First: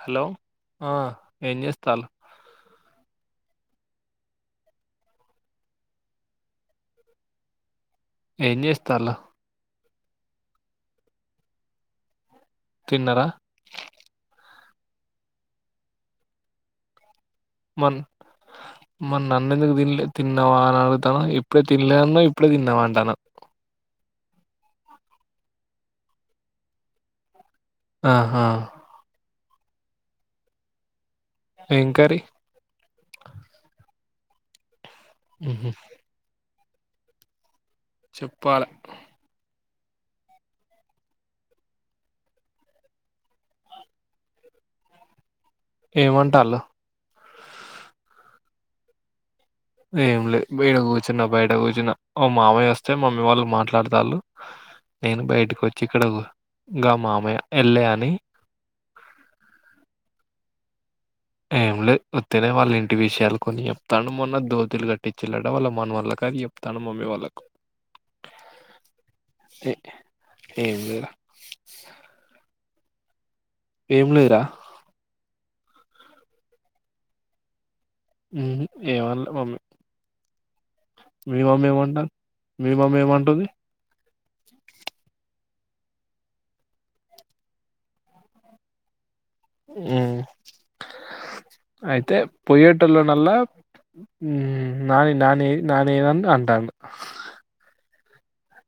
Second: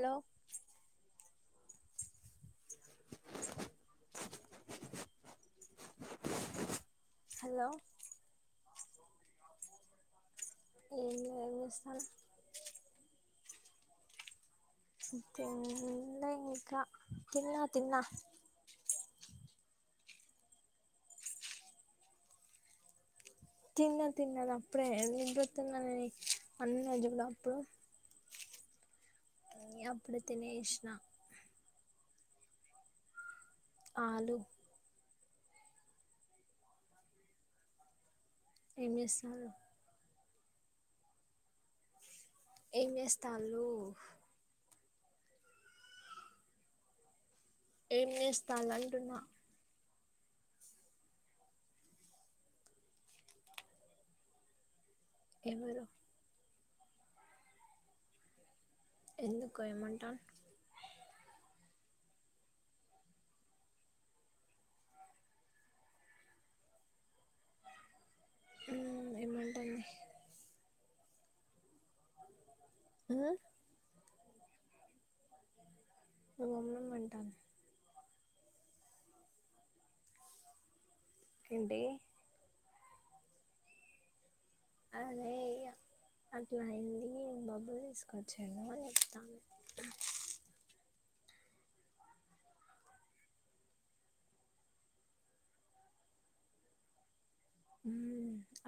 Hello ఆ ఏం చేస్తలు హలో ఏం చేస్తలు ఏమి ఏం చేస్తలు తిన్నరా తిన్లే ఇంకా తిన్నా తిన్నా అన్నందుకు తిన్లే తిన్నావా అని అడుగుతాన ఇప్పుడే తినలే అన్నవ్ ఇప్పుడే తిన్నావా అంటనవ్ తిన్న తిన్ననప్పుడే [unintelligible] ఆహా ఇగ అప్పుడే తినేష్నా ఎం కర్రీ ఆలు ఉహు చెప్పాలే ఏం చేస్తునరు ఏం చేస్తలు ఏం గొంటళు ఏం చేస్తాల అంటూనా ఏమి లేదు బయడ కూర్చున్న బయట కూర్చున మామయ వస్తే మమ్మీ వాళ్ళ మాట్లాడతళ్ళు నేను బయటకు వచ్చి ఎవరు ఇక్కడ ఇంకా మామయ్య వెళ్ళా అని ఎందుకోయమంటాను ఏం లేదు ఉతూనే వాళ్ళ ఇంటి విషయాలు కొని చెప్తాను మొన్న దోతిలు కట్టిచూడంట వాళ్ళ మనవల్ల క చెప్తాను మమ్మీ వాళ్ళలకు [inaudible] ఏమంటుంది ఏ అ ఏం లేరా [unintelligible] మంటాను ఏమన లే మమ్మీ మి మమ్మీ ఏంటి ఏమంటారు మి మమ్మీ ఏమంటుంది [unintelligible] అదే అట్లా అయింది [unintelligible] తీసుకొచ్చాను అని చెప్తాను అయితే పొయ్యేటలోనల్లా న న నాని అంటా అను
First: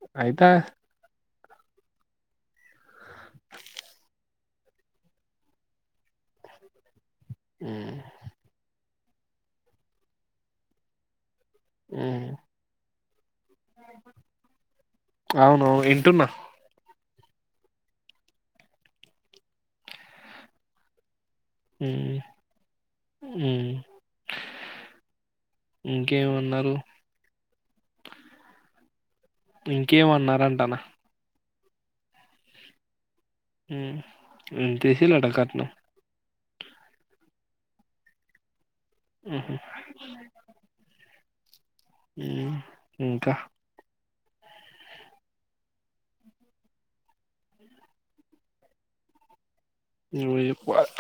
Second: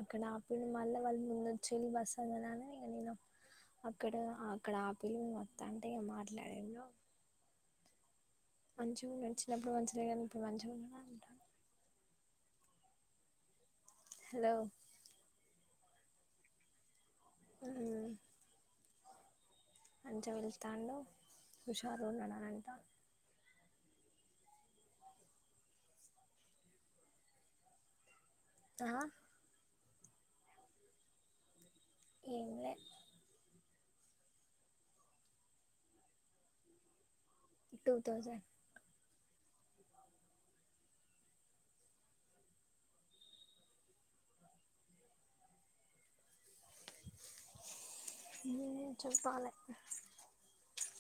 అక్కడ ఆపిన మళ్ళా వాళ్ళ ముందు వచ్చే వెళ్ళి బస్త ఇక నేను అక్కడ అక్కడ ఆపినం వాతంటే ఇగా మాట్లాడిన్నం, ఉమ్ మంచిగాడు చిన్నప్పుడు మంచిగా కానీ ఇప్పుడు మంచిగాండ అంటారు ఆ హలో అవునవును వింటున్నా ఆ మంచిగా చూస్తాండు ఉమ్ ఉమ్ ఇంకేమన్నారు, ఆ ఇంకేమన్నారంటానా ఎంలే తెసిలట కట్నం టూ థౌజండ్ ఆఓ ఇంకా చెపలి నువ్వే చెప్పాలి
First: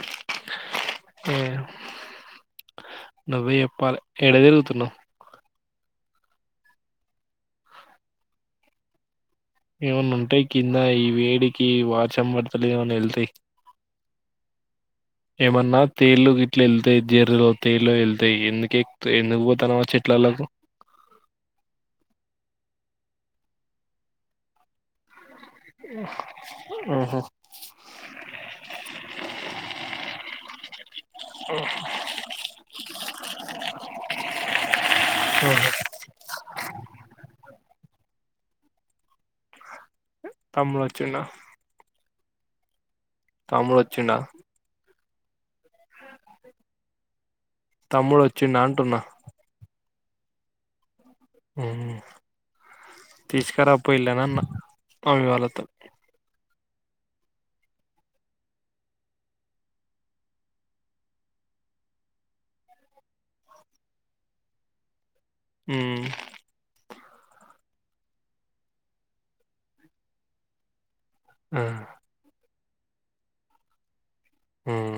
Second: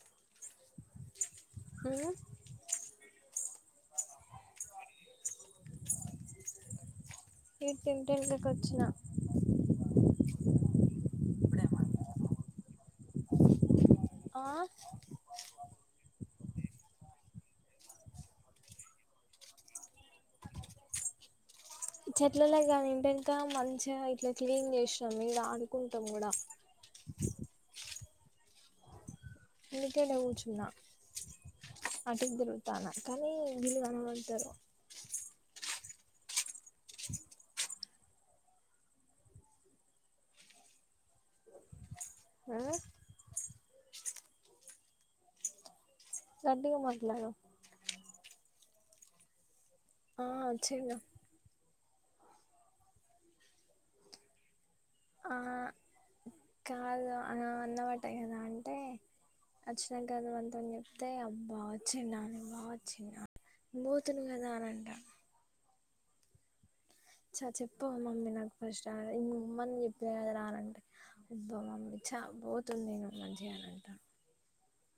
హ్మ్ నువ్వే చే పాలి ఎడ తిరుగుతున్నావు ఇ త టెన్కకి వచ్చిన ఏమన్నా ఉంటాయి కింద ఈ వేడికి వార్చం పడతలే ఏమన్నా వెళ్తాయి ఆ ఏమన్నా తేళ్లుకి ఇట్లా వెళ్తాయి జీర్రలో తేలు వెళ్తాయి ఎందుకే ఎందుకుపోతన చెట్లు అ అలాగ చెట్లలాగానీ ఇంట ఇంకా మంచిగా ఇట్లా క్లీన్ చేసాం మీరు ఆడుకుంటాం కూడా ఆహా మీకేనే కూచున్నా అటికి దొరుగుతాను కానీ వలు అన అడతారు ఆహా. తముళ వచ్చున్న ఆహ తముడు వచ్చిన గట్టిగా మాట్లాడు తమ్ముడు వచ్చిండా అంటున్నా ఆ వచ్చిండు ఉం తీసుకురా పోయిళనన్న మమ్మి ఆ వాళ్ళతో కాదు అన్నమాట కదా అంటే [unintelligible] అచ్చనా గారు అంతని చెప్తే అ బా చిన్నాను బా చిన్నా [inaudible] మోతును కదా అనంట [inaudible] ఉం చ చెప్ప మమ్మీ నాకు ఫస్ట్ ఇ మమ్మని చెప్పద రానంటే [inaudible] బా ఆ చ పోతుంది నేను మంచిగా అనింటా [inaudible] ఉం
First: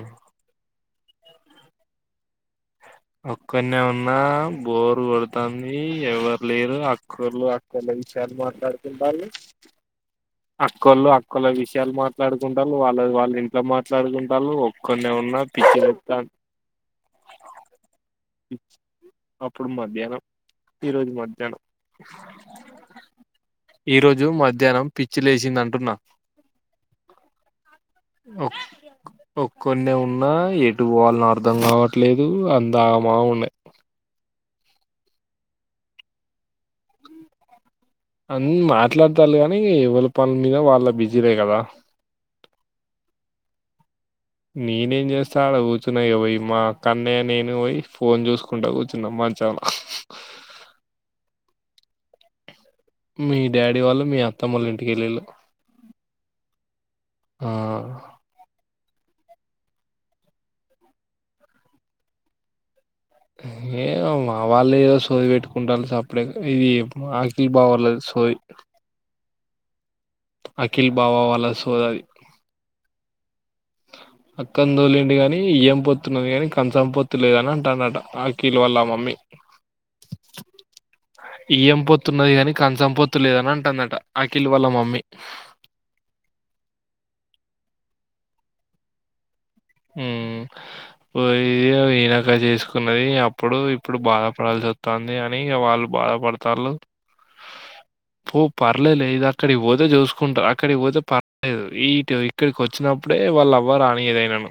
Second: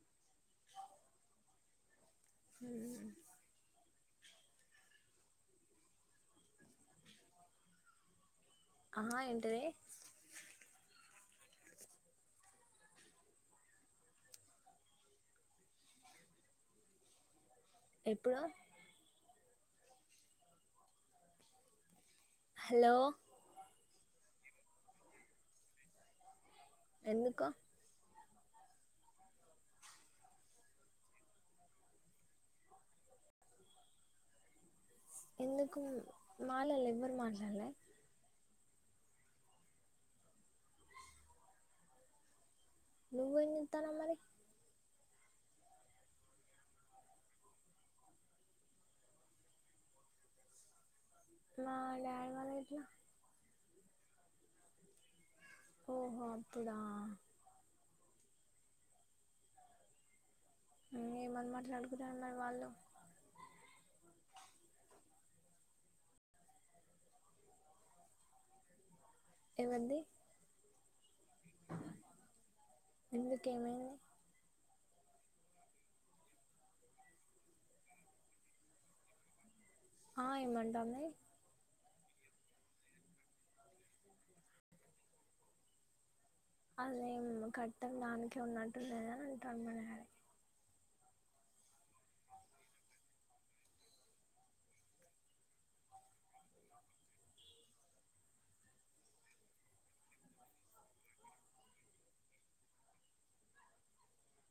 హ ఒక్కడనే ఉన్నా బోరు కొడుతుంది ఎవరు లేరు అక్కొల్లు అక్కర్లే విషారు ఆ మాట్లాడుతుంది ఏంటిది [unintelligible] అక్కోళ్ళు అక్కోళ్ళ విషయాలు మాట్లాడుకుంటారు వాళ్ళ వాళ్ళ ఇంట్లో మాట్లాడుకుంటారు ఒక్కనే వున్న న్న పిచ్చి లెత్తంది ఎప్పుడ ఇప్పుడు మధ్యాహ్నం ఈరోజు మధ్యాహ్నం హలో ఈ రోజు మధ్యాహ్నం పిచ్చి లేసిందంటున్నా ఎందుకు ఓ ఒక్కన్నే ఉన్నా ఎటు పోవాల్నో అర్ధం కావట్లేదు అంతా మా ఉన్నాయి ఎందుకు మాలోల్లు ఎవ్వరు మాట్లాడల ఉం మాట్లాడతారు లే కానీ ఎవరి పనుల మీద వాళ్ళ బిజీలే కదా నువ్వేం చెత్తనవ్ మరి నేనేం చేస్తా అడ కూర్చున్నా ఇగ పోయి మా కన్నయ నేను పోయి ఫోన్ చూసుకుంటా కూర్చున్నం హ చాల [unintelligible] మా లే్యా వాళ ఇట్లా [inaudible] మీ డాడీ వాళ్ళు మీ అత్తమ్మళ్లు ఇంటికెళ్ళళ్ళు ఓహో అక్కడ ఏమని మాట్లాడుగుతు మరి వాళ్ళు [inaudible] ఏో మా వాళ్ళు ఏదో సోది పెట్టుకుంటారు సప్పలే ఇది ఆకిలి బాగర్లేదు సోవి [unintelligible] ఎవరది అఖిల్ భావా వాల సోదది ఉం అక్కనీ తోలిండు గాని వియ్యం పొత్తున్నది గాని కంచం పొత్తు లేదని అంటన్నడట అఖిల్ వాల్ల మమ్మీ ఆ ఏమంటంది తున్నది గాని కంచం పోత్తు లేదని అంటున్నదట అఖిల్ వాళ్ళ మమ్మీ అదే కట్టం దనికిే ఉన్నట్ లే [inaudible] ఉం పోయి ఈనక చేసుకున్నది అప్పుడు ఇప్పుడు బాధపడాల్సి వత్తంది అని ఇక వాళ్ళు బాధపడతరు పూ పర్లేదు ఇది అక్కడి పోతే చూసుకుంటారు అక్కడి పోతే పర్లేదు ఈటు ఇక్కడికి వచ్చినప్పుడే వాళ్ళ అవ్వ రానియదు ఏదైనను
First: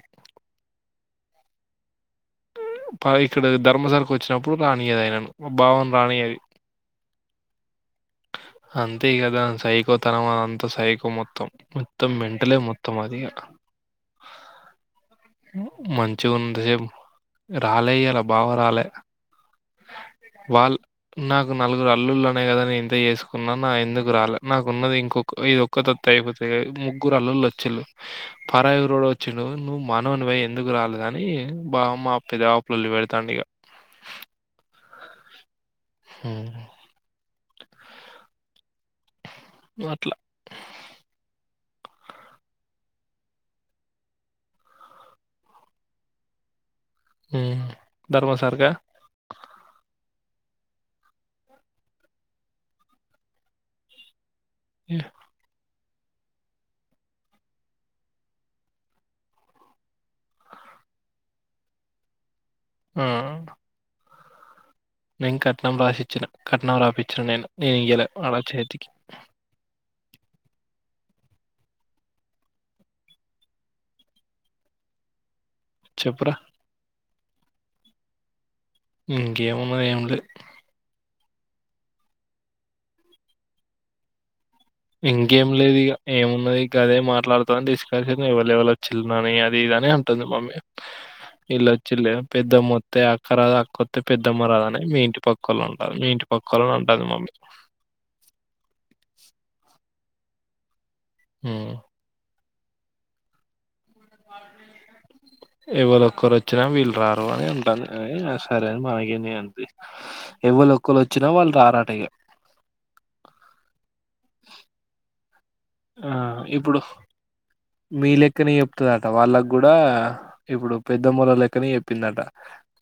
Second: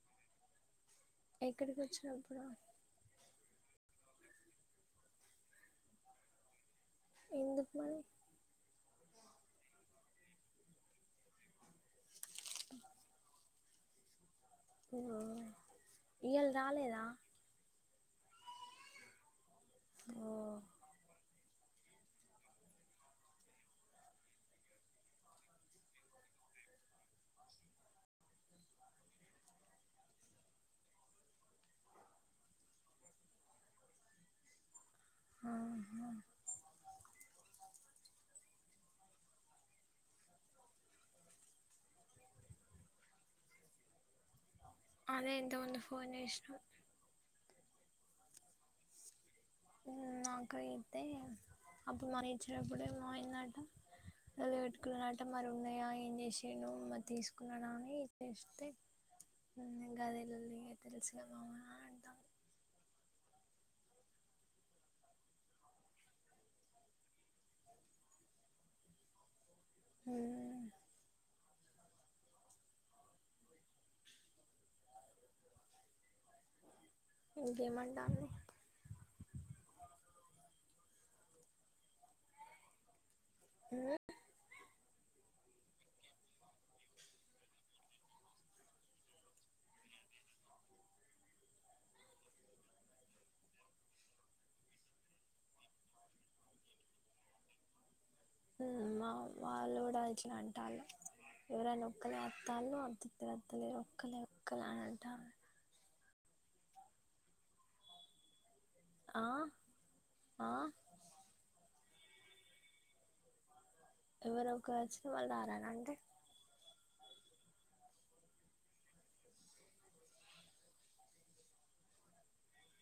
ఎక్కడికి వచ్చిన పా ఇక్కడ ధర్మసరకు వచ్చినప్పుడు రానియది అయినాను భావ ను రానియ్యది ఎందుకు మరి అంతే గదా సైకో తరం అంత సైకో మొత్తం మొత్తం మెంటలే మొత్తం అది ఇగ మంచిగా ఇయల ఉన్నంతసేపు రాలేదా రాలే ఇయ్యాల బావ రాలే ఓ వాళ్ళ నాకు నలుగురు అల్లులు అనేకదా నేను ఇంత చేసుకున్నా నా ఎందుకు రాలే నాకు ఉన్నది ఇంకొ ఇది ఒక్కతోతె అయిపోతది ముగ్గురు అల్లుల్లు వచ్చిళు పరాయి వచ్చి నువ్వు మానోవయి ఎందుకు రాలేదు అని బావ మాపిద లొల్లి పెడతాండికా [inaudible] ఆ అట్లా అదే ఎంత ముంది ఫోన్ చేసిర్రు ధర్మ సార్గా నాకు అయితే అప్పుడు మరి ఇచ్చినప్పుడెమో అయిందంటే లొల్లి పెట్టుకున్నాడు అంటే మరి ఉన్నాయా ఏం చేసిండు మరి తీసుకున్నాడా అని చేస్తే గది లొల్లిగా తెలుసు మమా అంటాం ఆ నేను కట్నం రాసిచ్చిన కట్నం రాపించిన నేను నేను ఇయ్యలే వాళ్ళ చేతికి ఉమ్ చెప్పరా ఇంకేమంటాంది ఇంకేమున్నది ఏమ్ లే అ ఇంకేం లేదు ఇక ఏమున్నది ఇక అదే మాట్లాడుతా అని తీసుకొచ్చింది ఎవలు ఎవలు వచ్చిలు అది ఇది అ నే అంటుంది మమ్మీ వీళ్ళువచ్చిలే పెద్దమ్మొత్త అక్కరా అకొత్తే పెద్దమ్మరాదు అనే మీ ఇంటి పక్క వాళ్ళ ఉంటారు మీ ఇంటి ఒక్కలని ఉంటుది మమ్మీ అ చల్చిన అంట ఉమ్. ఎవరైనా ఒక్కలే అత్తాలో అత్తలేరు ఒక్కలే ఒక్కలే అని అంటారు ఒకరు వచ్చినా వీళ్ళు రారు అనే ఉంటాది అ సరే అ ఆ మనకేంది అనిపిస్తుంది ఆ ఎవలు ఒక్కలు వచ్చినా వాళ్ళు రారట్ అేహ ఎవరో ఒకచ్చిన వాళ్ళు రారా ఆ ఇప్పుడు మీ లెక్కనే చెప్తుందట వాళ్ళకి కూడా ఇప్పుడు పెద్దమాల లెక్కనే చెప్పిందట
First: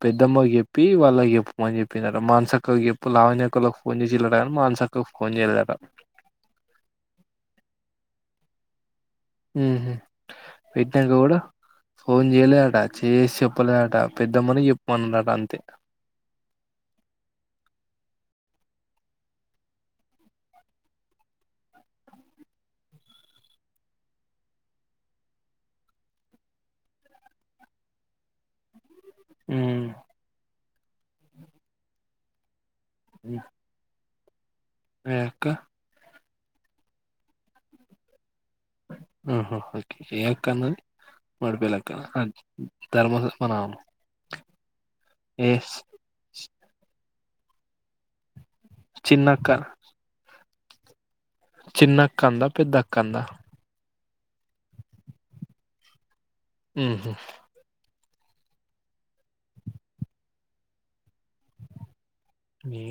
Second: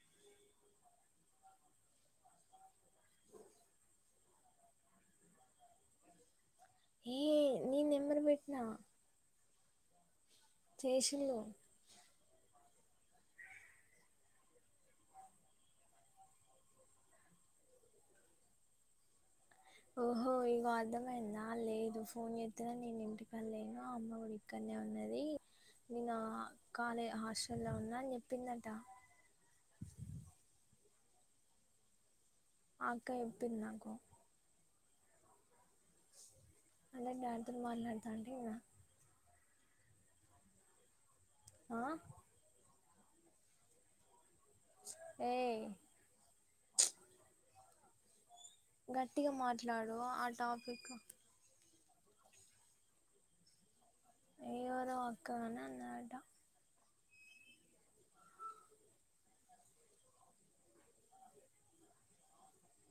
పెద్దమ్మకి జెప్పి వాళ్ళకు చెప్పుమని చెప్పిందట మానసక్కకు జెప్పు లావణ్యక్కొళ్లకు ఫోన్ జేషిల్లట గన్ మాక్ అక్కకు ఫోన్ చేయలేదట హే నీ నెంబర్ భేట్నా ఉహు చేసింది కదా ఫోన్ చేయలే అట చేసి చెప్పలే అట పెద్దమ్మని చెప్పమన్నట అంతే ? ఓహో ఇగో అర్థమైందా లేదు ఫోన్ జేత్తదన్ నేనింటికాడ్ లేను ఆ అమ్మ గుడిక్కడన్నే ఉన్నది నిన్న కాలే హాస్టల్ లో ఉన్నా అని చెప్పిందట ఉమ్ అకా ఏడుతుంది నాకు ఎ అక్క అంటే డాడీ తోను మాట్లాడతా అండి ఇగ ఆహ ఓకే కన్నాది ఆ మపేలక్కన ధర్మ ధుష్మ నామం ఏ ఏస్ గట్టిగ చిన్నక్క మాట్లాడవా ఆ టాపిక్కు చిన్నక్క అందా పెద్దక్క అందా [unintelligible] ఉహు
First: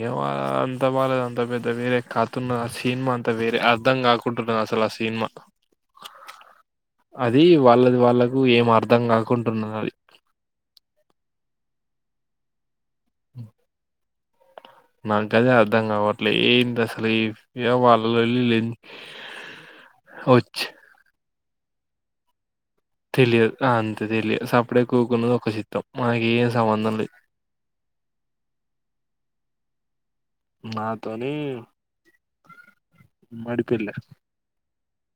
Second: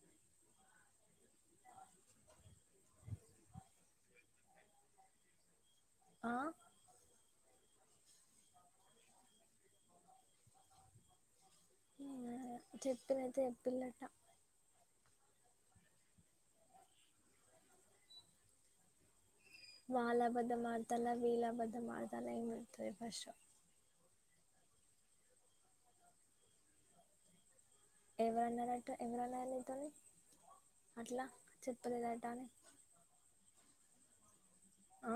ఏమో అంత మనకు అంత పెద్ద వేరే కాతున్న సినిన్మా అంత వేరే అర్ధం కాకు టది అసలు ఆ సినిమా ఆ అది వాళ్ళది వాళ్ళకు ఏం అర్థం కాకుంటున్నది చెప్పినతే చెప్పిల్లట నాగ్గదే అర్ధం గావట్లే ఏంటసలు ఇవి ఏవో వాళ్ళలోళ్ళి లే వాళ్లబద్ధం ఆడతాల్ల వీల్లబద్ధం ఆడతాల్ల ఇంగ తెలియదు ఆన్ తెదీర్లే సప్పుడే కూకున్నమా ఒక చిత్తం మనకి ఏం సంబంధం లేదు ఎవరన్నరట ఎవరున్నర్నితోని అట్ల నాతోని చెప్పలేదటాని పిల్ల ఆ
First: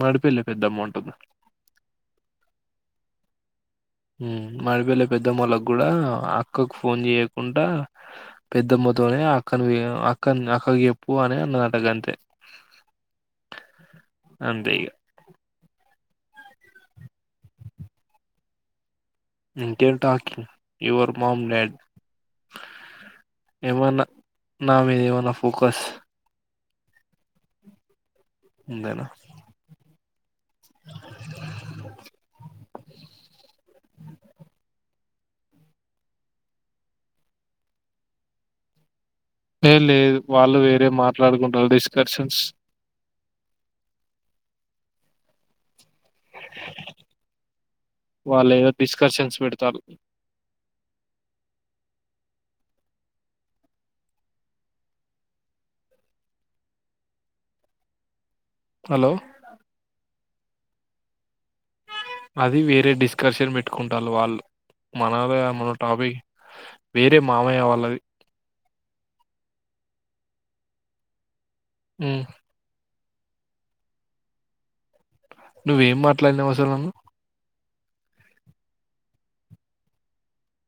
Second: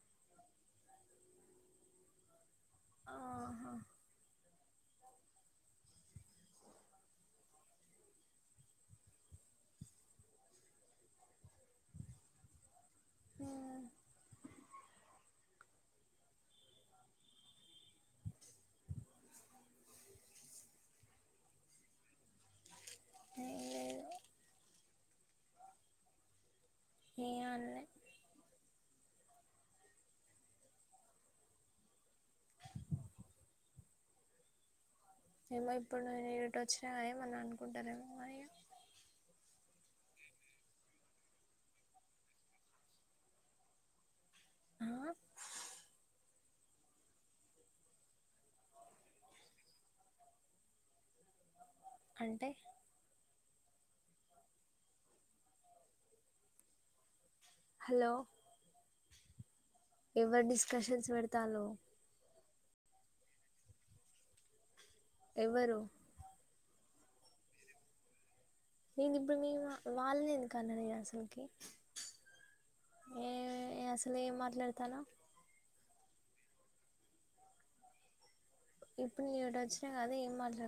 మాడిపిల్ల పెద్దమో అంటూనా ఆహ ఉమ్ మదిపిల్ల పెద్దమ్మలోకి కూడా అక్కకు ఫోన్ చేయ్యకుండా పెద్దమ్మ తోనే అక్కన అక్కన్ అక్కకి చెప్పు అని అన్నదట అంతే ? అంతే ఇగ ఇంకేం talking your mom and dad ఏం ఏమన్న లేదు నా మీదేమన్న ఫోకస్ నేన్ అన్లే ఉందనా ? ఏమో ఇప్పుడు నేను ఇట వచ్చిన ఏమన్న అనుకుంటారేమో అయ యే లేదు వాళ్ళు వేరే మాట్లాడుకుంటారు డిస్కర్షన్స్ ఆ వాళ్ళు ఏదో డిస్కషన్స్ పెడతారు అంటే హలో హలో ఎవరు డిస్కషన్స్ పెడతల్లు అది వేరే డిస్కషన్ పెట్టుకుంటాళ్ళు వాళ్ళు మనలో మన ఎవరు టాపిక్ వేరే మామయ్య వాళ్ళది నేనిప్పుడు మీ వ వాళ్నెందుకన్న నేనసల్కి ఉమ్ ఏ అసలు ఏం మాట్లాడతానా నువ్వేం మాట్లాడ్నవ్ అసల్ నన్ను ఇప్పుడు ఇడ్ వచ్చిన్ కదా ఏమాట్ల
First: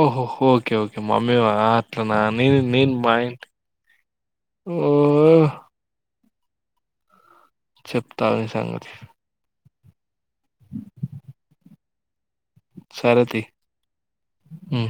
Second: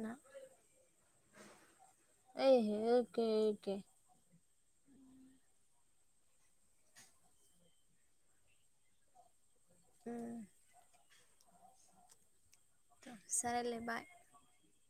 ఓహో ఓకే ఓకే మమ్మీ వాళ్ళా అట్లనా నేను ఏహే నేన్ మా ఓకే ఇంటి ఓకే ఆ చెప్తా ఆగు నీ సంగతి హ్మ్ సరేలే బై అ